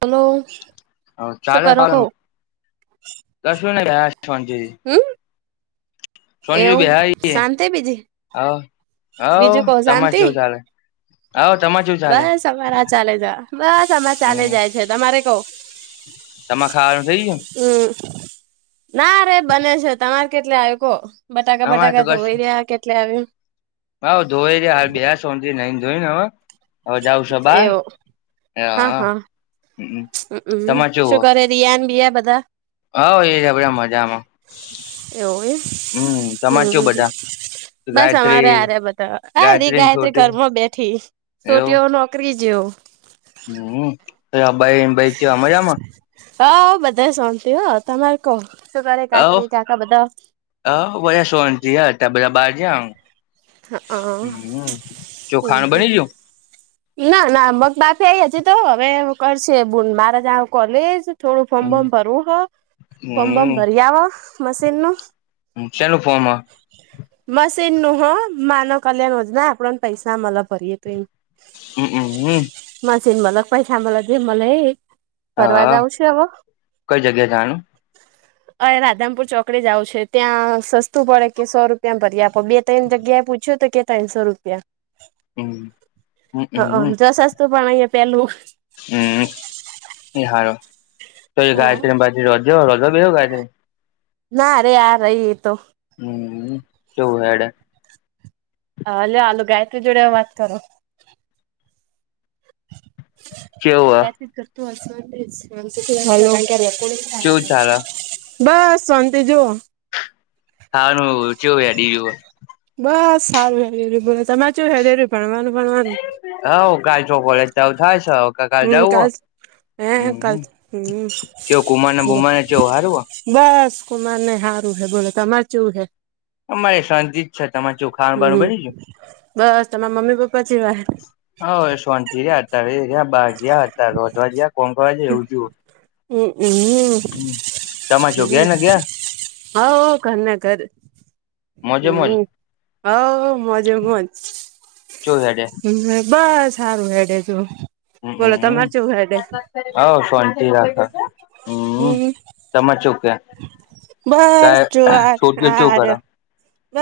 Hello. અવ ચાલે હારું કશું નહી લ્યા શોન્તીરી. હમ! શોન્તીહી એવું બેહાય એકે શાંતિ બીજી હવ હવ બીજું કહો તમાર શાંતિ ચેવું ચાલ. હવ તમાર ચેવું બસ અમારા ચાલે જ બસ અમારે ચાલે હમ જાય છે તમારે કવ. તમા ખાવાનું થઈ ગ્યું. હમ ના રે બને છે તમારે કેટલે આયુ કો. બટાકા અમારે તો બટાકા ધોવઈ કશું રયા કેટલે આવ્યું. હવ ધોવઈ રયા હાલ બેહયા શોન્તી હી નઈંન ધોઈન અવ. એવો હા હા. હમ તમાર હંક શું ચેવું કરે રિયાન બીયા બધા. હવ એ રયા બધા મજામાં એવું એમ હમ તમાર ચેવું બધા. હમ બસ અમારે ગાયત્રી આરેયા બધા આયરી ગાયત્રીન ગાયત્રી છોટી ઘરમાં બેઠી. એવું છોટીઓ નોકરી જ્યો. હમ પેલા બઈન બઈ ચેવા મજામ. હવ બધા શોન્તી હો તમારે કો શું કરે કાકી કાકા બધા. હ ઓય શોન્તી ત બધા બાર જયાહ. હ હમ ચોખાનું બની જ્યું. ના ના મગ બાફી આઈ હજી તો હવે કરશે બુન માર જાવુ કોલેજ. થોડું ફોર્મ હમ બોર્મ ભરવું હ ફોર્મ બોમ હમ ભર્યા હ મશીન નું. હ શેનું ફોમ હ. મશીન નું હ માનવ કલ્યાણ યોજના આપણાંન પૈસા મલ ભરીએ તો એ. હમક હમ. મશીન મલ પૈસા મલ જે મલ એ ભરવા હા જાઉં છે હવ. કઈ જગ્યા જાનું ઓય રાધનપુર ચોકડીે જાવ છે ત્યાં સસ્તું પડે કે સો રૂપ તેમ ભરી આપ બે તૈન જગ્યાએ પૂછ્યું તો કે તૈનશો રૂપિયા. હમ હમ હક જો સસ્તું પણ ઈય પેલું. હમ એ સારૂ તોયે હા ગાયત્રીન બાજુ રોધજો રોધવા બેહો ગાયત્રી. ના અરે આ રહી એ તો. હમ ચેવું હેડે. હ હ લ્યો આલુ ગાયત્રી જોડે વાત કરો. કેવું હ ક્યાંથી થતું હશે જ. કેવું ચાલે [unintelligible] [unintelligible] બસ શોન્તી જોવો. ખાવાનું ચેવું હેડી રયુ હ. બસ સારું હેરેરું બોલો તમારે ચેવું હેરેર્યું ભણવાનું ભણવાનું. હવ ગાયજો કોલેજ ચાલુ થાય સ. કકા હમ જાવ કાલ હે કાલ હમ હમ ચવ કુમાને બુમાને ચવ હારવો બસ કુમારને હારું હૈ બોલો ત માચું હૈ. હ અમારે શાંતિ જ છે તમારે ચેવું ખાવાનું બાનું હમ બની ગયું બસ તમારા મમ્મી પપ્પા જેવાય હ શાંતિ રહ્યા હતા ર ર્યા બાાગ્યા હતા ત રજવા જયા કોણ કરવા જે હવું હમ હ, હમ તમા જોો ગયા ને ગયા હ ઘરના ઘર, મોજે મોજ હમ હ મજે મજ જોો સાડે બસ સારું હેડે તું બોલો તમાર શવું હેડે હ ફોનથી રાખો હમ તમાર છું કે? બસ ગાય જુવાર છોકરીઓ શું હાર કરે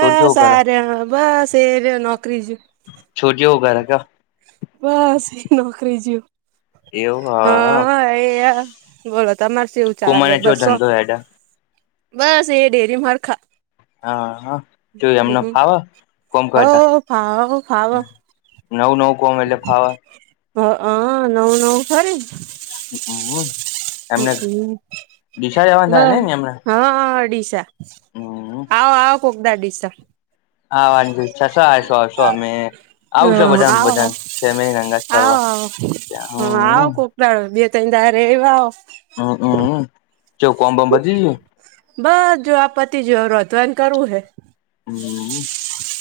છોકરીઓ હું કરે આ રહ્યા બસ એ ર નોકરી જ. છોટીઓ ઘર ક? બસ એ નોકરી જું હા એયા બોલો તમારે એવું ચાલે કુમારને ચો બસો ધંધો હેડે બસ એ ડેરી માર ખા હા હ જો એમને ફાવ કોમકટ હવ ફાવો ફાવો નવ નવ કોમ એટલે ફાવ હ, હ નવ નવ ખરી હમ એમને હમ, હમ ડીસા જવાના થાય બ ને એમને હા ઓડીશા હમ આવ આવકગદા દસા આ વાંધછશો આશું આવશું અમે આવશો હમ બધા આવો આવો બધા ફેમ ગંગા ફરવા આવો હા આવો હમ કોક બે તોઈ અ ર વાવ હમ, હમ ચ કોમ બંબતી બસ જો આપ પતિ જોરો તો એમ કરવું હૈ. હમ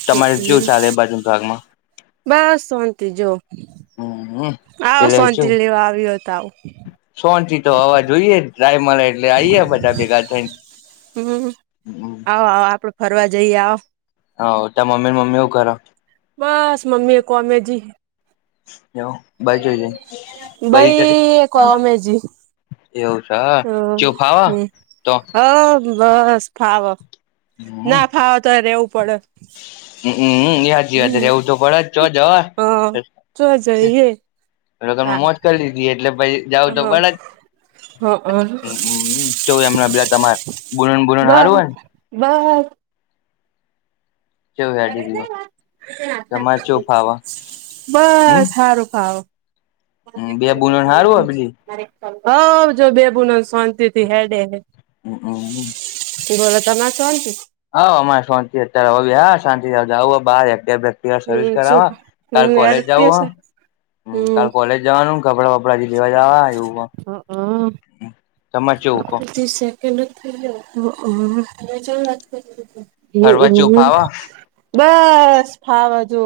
તમારે જોવ ચાલે બાજુ ભાગમાં બસ શોંતિ જો હમ. આવો એટલે શોંતિ શું લેવા આવ્યો તો આવું સોનથી તો હવા જોઈએ રાયમા એટલે આઈએ બધા ભેગા થઈને હમ હમ. આવો આવો આપડે ફરવા જઈએ આવ હ તાર મમ્મી ને મમ્મી હું કરે? બસ મ્મી એક કોમે જ. હવું ભઈ કમ આવીજી એવશ હ, હ, હ બસ ફાવ હમ ના ફાવો તો રેવું પડે હમ યાદ યાદ હમ રહેવું તો પડે જ ચો જવા હા ચો જઈએ એ તા મોત કરી દીધી એટલે પછી જાઉ તો પણ જ હ હ તો એમના પેલા તમારે બુલણ બુલણ હારવું હોય ને વાહ ચેવું હેડી રહ્યું તમારે ચેવું ફાવે બસ સારું ખાવ. હ બે બુલણ હાર હો બલી હ જો બેબુન શાંતિ થી હેડે હે. ઓ હ બલોત ના શહચ હા અમારે શાંતિ અત્યારે હા શાંતિ આવ બાર સર્વિસ હમ શું કરાવવા કાલ હમ યાર કોલેજ કેસ જવું હ હ હમ કાલ કોલેજ જવાનું? કપડા વપડાજી લેવા જવા એવું સમજવું કહ કેમ. ફરવા ચેવું ફાવ [unintelligible] બસ, ફાવ જો.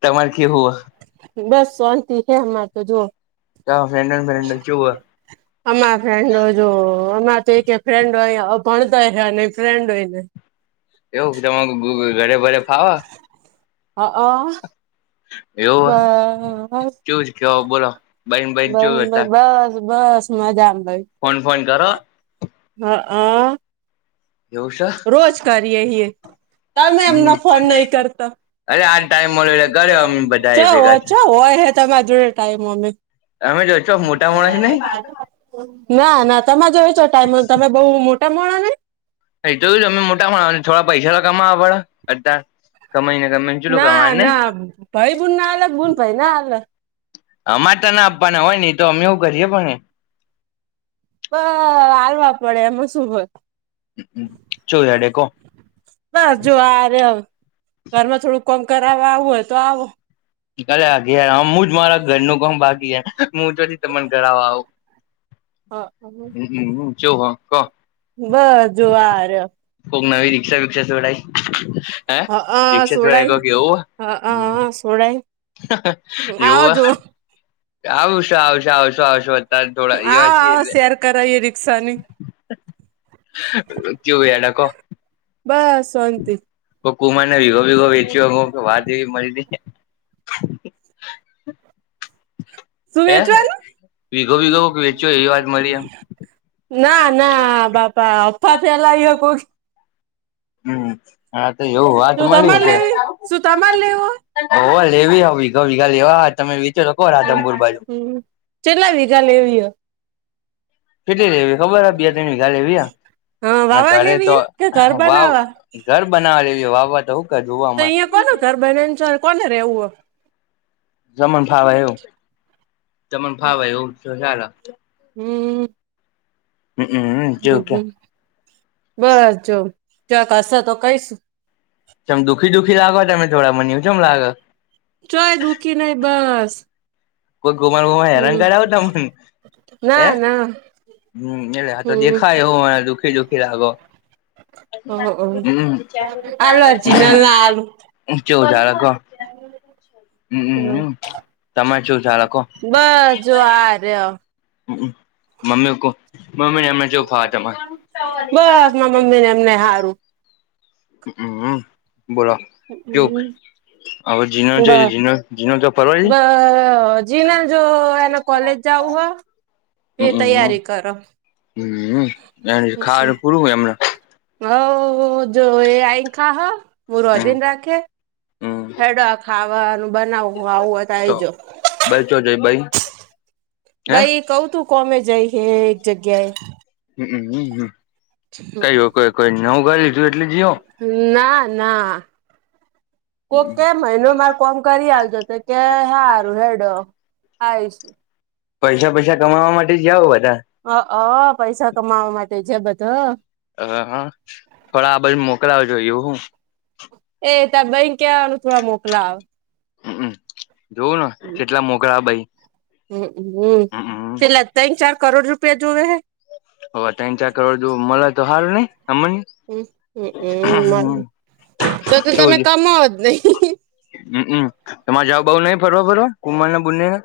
તમાર કેવુ હ? બસ સોંતિ છેે અમાર તો, જો! તમાર ફ્રેન્ડો ને ફ્રેન્ડો ને ચેવુ હ? અમારા ફ્રેન્ડો જો, અમારા તો એકે ફ્રેન્ડો અ ભણતા જ ફ્રેન્ડો ય નથી. એવું તમાર [unintelligible] ઘરે બરે ફાવ? હઆં [inaudible] બ હ, ચેવું છે કેવો બોલો બઈન બઈન ચેવું હતા [inaudible] બસ બસ મજા આમ ભાઈ, ફોન ફોન કરો હ હ એવું સ રોજ કરીએ હિએ, તમે એમન ફોન નહી કરતા! અરે આ ટાઈમ મળ્યો એટલે કર્યો અમે [unintelligible] ચ બધા એ હો, ભેગા ચો હોય હ? તમે જોડે ટાઈમ ઓમે, તમે જો છો, મોટા માણસ [unintelligible] નહીં? ના, ના તમા જોડે ચો ટાઈમ હ, તમે બહુ મોટા માણહ નહીં? અ જોયું તમે મોટા માણહ, થોડા પૈસા તો કમાવા પડે? અતાર? કમાઈને, કમાઈન ચેટલુ ના કમાવાનું, નહીં? ના ભાઈ બુન ના હાલે બુન ભાઈ ના હાલે અમાર તને આપવાના હોય ને! એ તો અમે એવું કરીએે પણ નહીં! બહ, આલવા પડે એમાં સુ હોય? ચુ હેંડે, કો! બસ જો, આ રહ્યા, ઘરમાં થોડું કોમ કરાવ આવું હોય તો આવો. અલ્યા ઘેર, આમ હું જ મારા ઘરનું કામ બાકી છેને, હું ચ્યાથી તમન કરાવા આવું? હા. હમ, ચ્યું હ, કો. બસ જો, આ રયા કોક નવી રિક્ષા બિક્ષા છોડાઇ? હે? હઅ રિક્ષા છોડાઈ સોડાઈ કાક એવું હઅ સોડાઈ હ? આવો એવું હ? જો આવશો, આવશું, આવશો, આવશો, અત્યારે થોડા એવા છી એટલે. કરોએ રિક્ષાની ચેવું હેડે કો બસ, સોંતિ. તો કુમારને વીગો બીગો વેચ્યો કે વાત એવી મલીતી! [inaudible] સુ હે વેચવાનું? વીઘો વીઘો કોક વેચ્યો એવી વાત મળી એમ ના, ના, બાપા અફા ફેલાય હો કોક હમ હા તો એવું [unintelligible] વાત શું મળી તમારે કે લેવી શું તમારે લેવો હોવ, લેવી હ વીઘા ભીઘા લેવા હ, તમે વિત [unintelligible] ચેટલા વિઘા લેવીય? કેટલી લેવી, ખબર હ? બે ત્રણ વઘા લેવીહ હા અને વાવા ઘરે લેવી તો હે કે ઘર વાવ બનાવા ઘર બનાવવા લેવી હ, વાવવા તો હું કરે જોવા તો મ અહિયાં કોનું ઘર બને? ન ચોય કોને રેવુ હ? તમન ફાવે એવું, તમન ફાવે એવું તો ચાલે હમ. હમમમ જો ક્યાં હમ બસ જો, ક્યાંક હસે તો કઈસ. ચ્યમ દુઃખી દુખી લાગો તમે થોડા, મન્યું કેમ લાગ? ચય દુઃખી નહિં, બસ. કોઈ કુમાર વુમાર હેરાન હમ કરે હો તમને? ના હે? ના હમ, એટલે આ તો હમ દેખાય એવું મને દુઃખી દુખી લાગો. હમ [unintelligible] હમ [unintelligible] આલુ જીનલ ના આલુ હમ કેવુ ચાલે કો? હમ હમ હ તમા. બસ જો આ રયો. હ મમ્મી મમ્મીને એમને જેવું ફાવ તમારે. બસ મા મમ્મી ને એમને હારું. હમ બોલો. કેવુંક હવે જીનો છે બસ જીનો તો ફરવા જાય. જીના જો એને કોલેજ જવું હે. હમમ હમ એ ખાર પૂરુંય એમને. હવ જો એ આઈ ખાહ મું હમ હમ રોધીન રાખે હેડ આખ. ખાવાનું બનાવ હું આવું. આઈ તો જો બાઈ ચો જઈ બાઈ હે ભાઈ કવ તું. કોમે જાય હે એક જગ્યાએ. હમ હ કઈ કોઈ કોઈ નવું ઘર લીધું એટલે જીઓ. ના ના. કોક કે મહિનો માર કોમ કરી આલજો તો કે હારું હેડો. આવીશ. પૈસા પૈસા કમાવા માટે જાઓ બધા. અ અ પૈસા કમાવા માટે જે બધા. હ હ પણ આ બાજુ મોકલાવજો એવું હો. એ તારે ભાઈ ને કેવાનું થોડા મોકલાવે. હમ જોવું ને કેટલા મોકલે ભઈ. હમ હમ ચેટલા ત્રણ ચાર કરોડ રૂપિયા જોવે હે. હોવે ત્રણ ચાર કરોડ જો મળે તો હારુ નઈ અમન. હમ તો તું તમે જોજ કમાવો જ નહી. હમમ તમારે જાવું બાવુ નહી ફરવા બરવા કુમાર ને બુંને ને.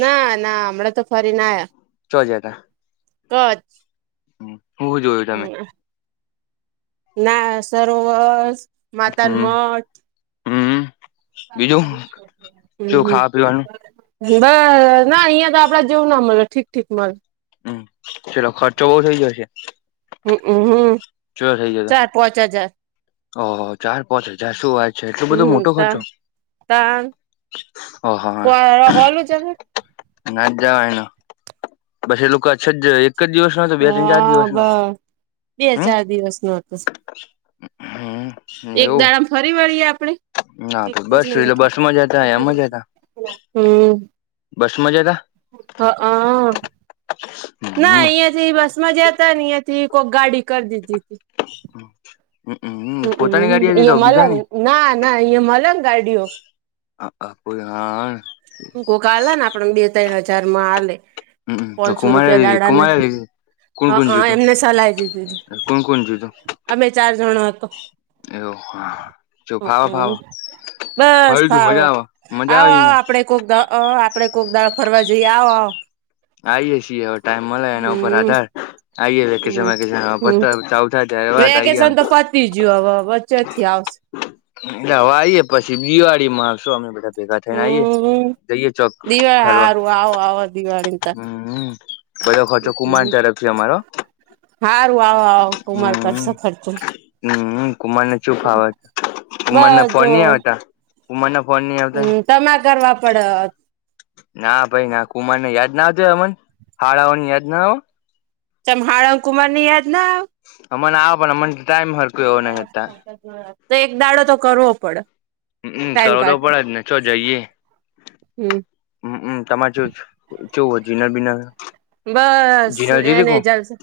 ના ના હમણાં તો ફરી ને આયા. ચ્યો જ્યાં તા. કચ્છ. હું હું જોયું તમે. ના સરોવર હમ માતાના મઢ. હમ બીજું શું ખાવા પીવાનું [unintelligible] બ ના અહીયાં તો આપડા જેવું ના મળે ઠીક ઠીક મલ. હમ ચલો ખર્ચો બહુ થઇ જશે. હમ હમ. ચ્યો થઇ જતા. પોચ હજાર. ઓ હો ચાર પોચ હજાર શું વાત. છે એટલો બધો હમ મોટો તા ખર્ચો તાન ઓહા. હોલું જને ના જ જવાયના. પછી એ લોકો છ એક જ દિવસ નો તો બે ત્રણ ચાર હા બ દિવસનો. બે હમ ચાર દિવસ નો હતો હમ એક એવું દાડમ. ફરી વળીએ આપણે. ના તો બસ જો એ બસમાં જ હતા એ મા જ હતા. હમ. બસ માં જ્યાતા. હઅ. [unintelligible] ના અહિયા થી બસ માં જયાતા ને નયા થી કોક ગાડી કર દીધી તી. [unintelligible] પોતાની હમ ગાડી હતી તો ઇયા મલેને બીજાની ના ના ઈ મલન ગાડીઓ. અ અ [unintelligible] કોકા આલે ને આપડ બે ને ત્રણ હજારમાં આલે તો પોચસો રૂપિયા કુમારે દાડા ના કુમારે લીધી હ કોણ કોણ અ જ્યું એમને સલાય દીધી તું હતી અમે ચાર જણઅ હતો એવો જો ફાવા હમ ફવા બસ ફાવ આવો આવો આપ આવીને આપડે કોક દાળ આપડે કોક દાળ ફરવા જઈએ આવ આવ આઈ છીએ હવે ટાઈમ મલે એના ઉપર હમ આધાર આઈ એ વેકેશન હમ [unintelligible] હમ વાત આમ બીજું હવે વચ્ચે થી આવશે એલે હવે આઈએે પછી દિવાળી માં આવશું બધા ભેગા થઈને આઈએ હમ જઈએ ચોક દિવાળી ફરવા હારું આવો આવો દિવાળી ત હમ્મ બધો ખર્ચો કુમાર હમ તરફ થી અમારો હો હારું આવો આવો કુમાર કરશે હમ ખર્ચો હમ કુમારને ચુ ફાવે કુમાર બસ ના ફોન જો ની આવતા કુમારના ફોન ની આવતા ને તમાર કરવા પડે અ ના ભાઈ ના કુમાર ને યાદ ના આવતી અમારે હાદા ઓ ને યાદ ના આવે ચેમ હાડાઓ કુમાર ને યાદ ના આવે અમને આવે પણ અમને ટાઈમ ન તો એક દાડો તો કરવો પડે હમમ ટાઈમ કરવો તો કાઢ પડે જ ને છો જઈએ હમ હમમ તમારે જો કેવું હ જીન બીના બસ એને જાલશે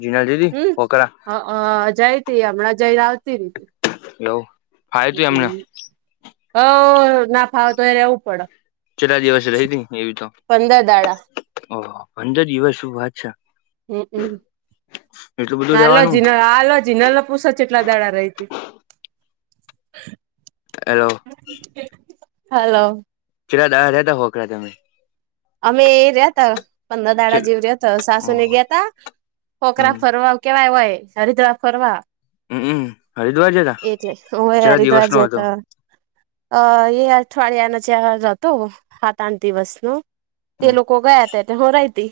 જીનલ જીધી હમ કોકરા હઅ જઈ તી હમણાં જઈને આવતી રી એવું ફાવ્યું તું એમને હમમ ઓહહ ના ફાવો તો એ રહેવું પડે ચરા દિવસ રહી ત એવી તો પંદર દાડા ઓહ પંદર દિવસ શું વાત છે હમ હમ એટલું બધું રેવાનું હાલોજી ના હાલોજી જીનેલ પૂશે કેટલા દાડા રહી તી હેલો હલો કેટલા દાડા રિહાય તા હોકડા તમે અમે એ રિયતા પંદર દાડા ચલ જેવ રહ્યા ત સાસુ ને ઓહો ગયા તા પોકરા હમ ફરવા કેવાય હોય હરિદ્વાર ફરવા હમ હમ. હરિદ્વાર જતા એટલે હું એ કેટલા દિવસ હરિદ્વાર નો હતો જતા અ એ અઠવાડિયા નું ચાર હતું હાથ આઠ દિવસ નું તે હમ લોકોક ગયા હતા એટલે હુ રહતી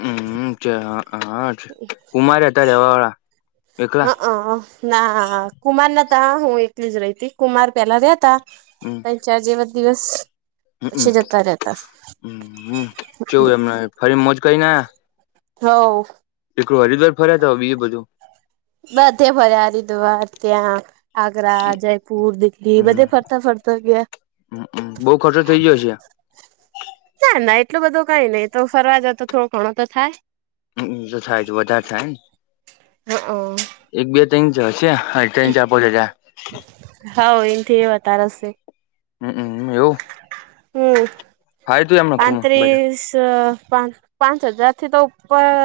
હમ છે હા કુમાર હતા રેવા વાળા હ એકલા અ ના કુમાર નાતા હું એકલી જ રહીતી કુમાર પેલા રિયતા હમ તન ચાર જેવા દિવસ હમ પછી જતા રહેતા હમ કેવું એમને ફરી મોજ કરીને આયા હોવ એકલો હરિદ્વાર ફર્યા હતા કે બીજું બધું બધે ફરીયા હરિદ્વાર ત્યાં આગ્રા જયપુર દિલ્હી હમ બધે ફરતા ફરતા ગયા બઉુ ખર્ચો થઇ ગયો છે ના ના એટલું બધું કઈ નઈ તો ફરવા જાવ તો થોડો ઘણો તો થાય હમ થાય વધારે થાય ને હ અ એક બે ટ્રેન જ છ હ ટ્રેન ચ [unintelligible] બોલિયાં હ હ એથી વધારેશે હમ હ એવુ. હમ એમને ખૂબ બધા પાંત્રીસ પા. પાંચ હજાર થી તો ઉપર.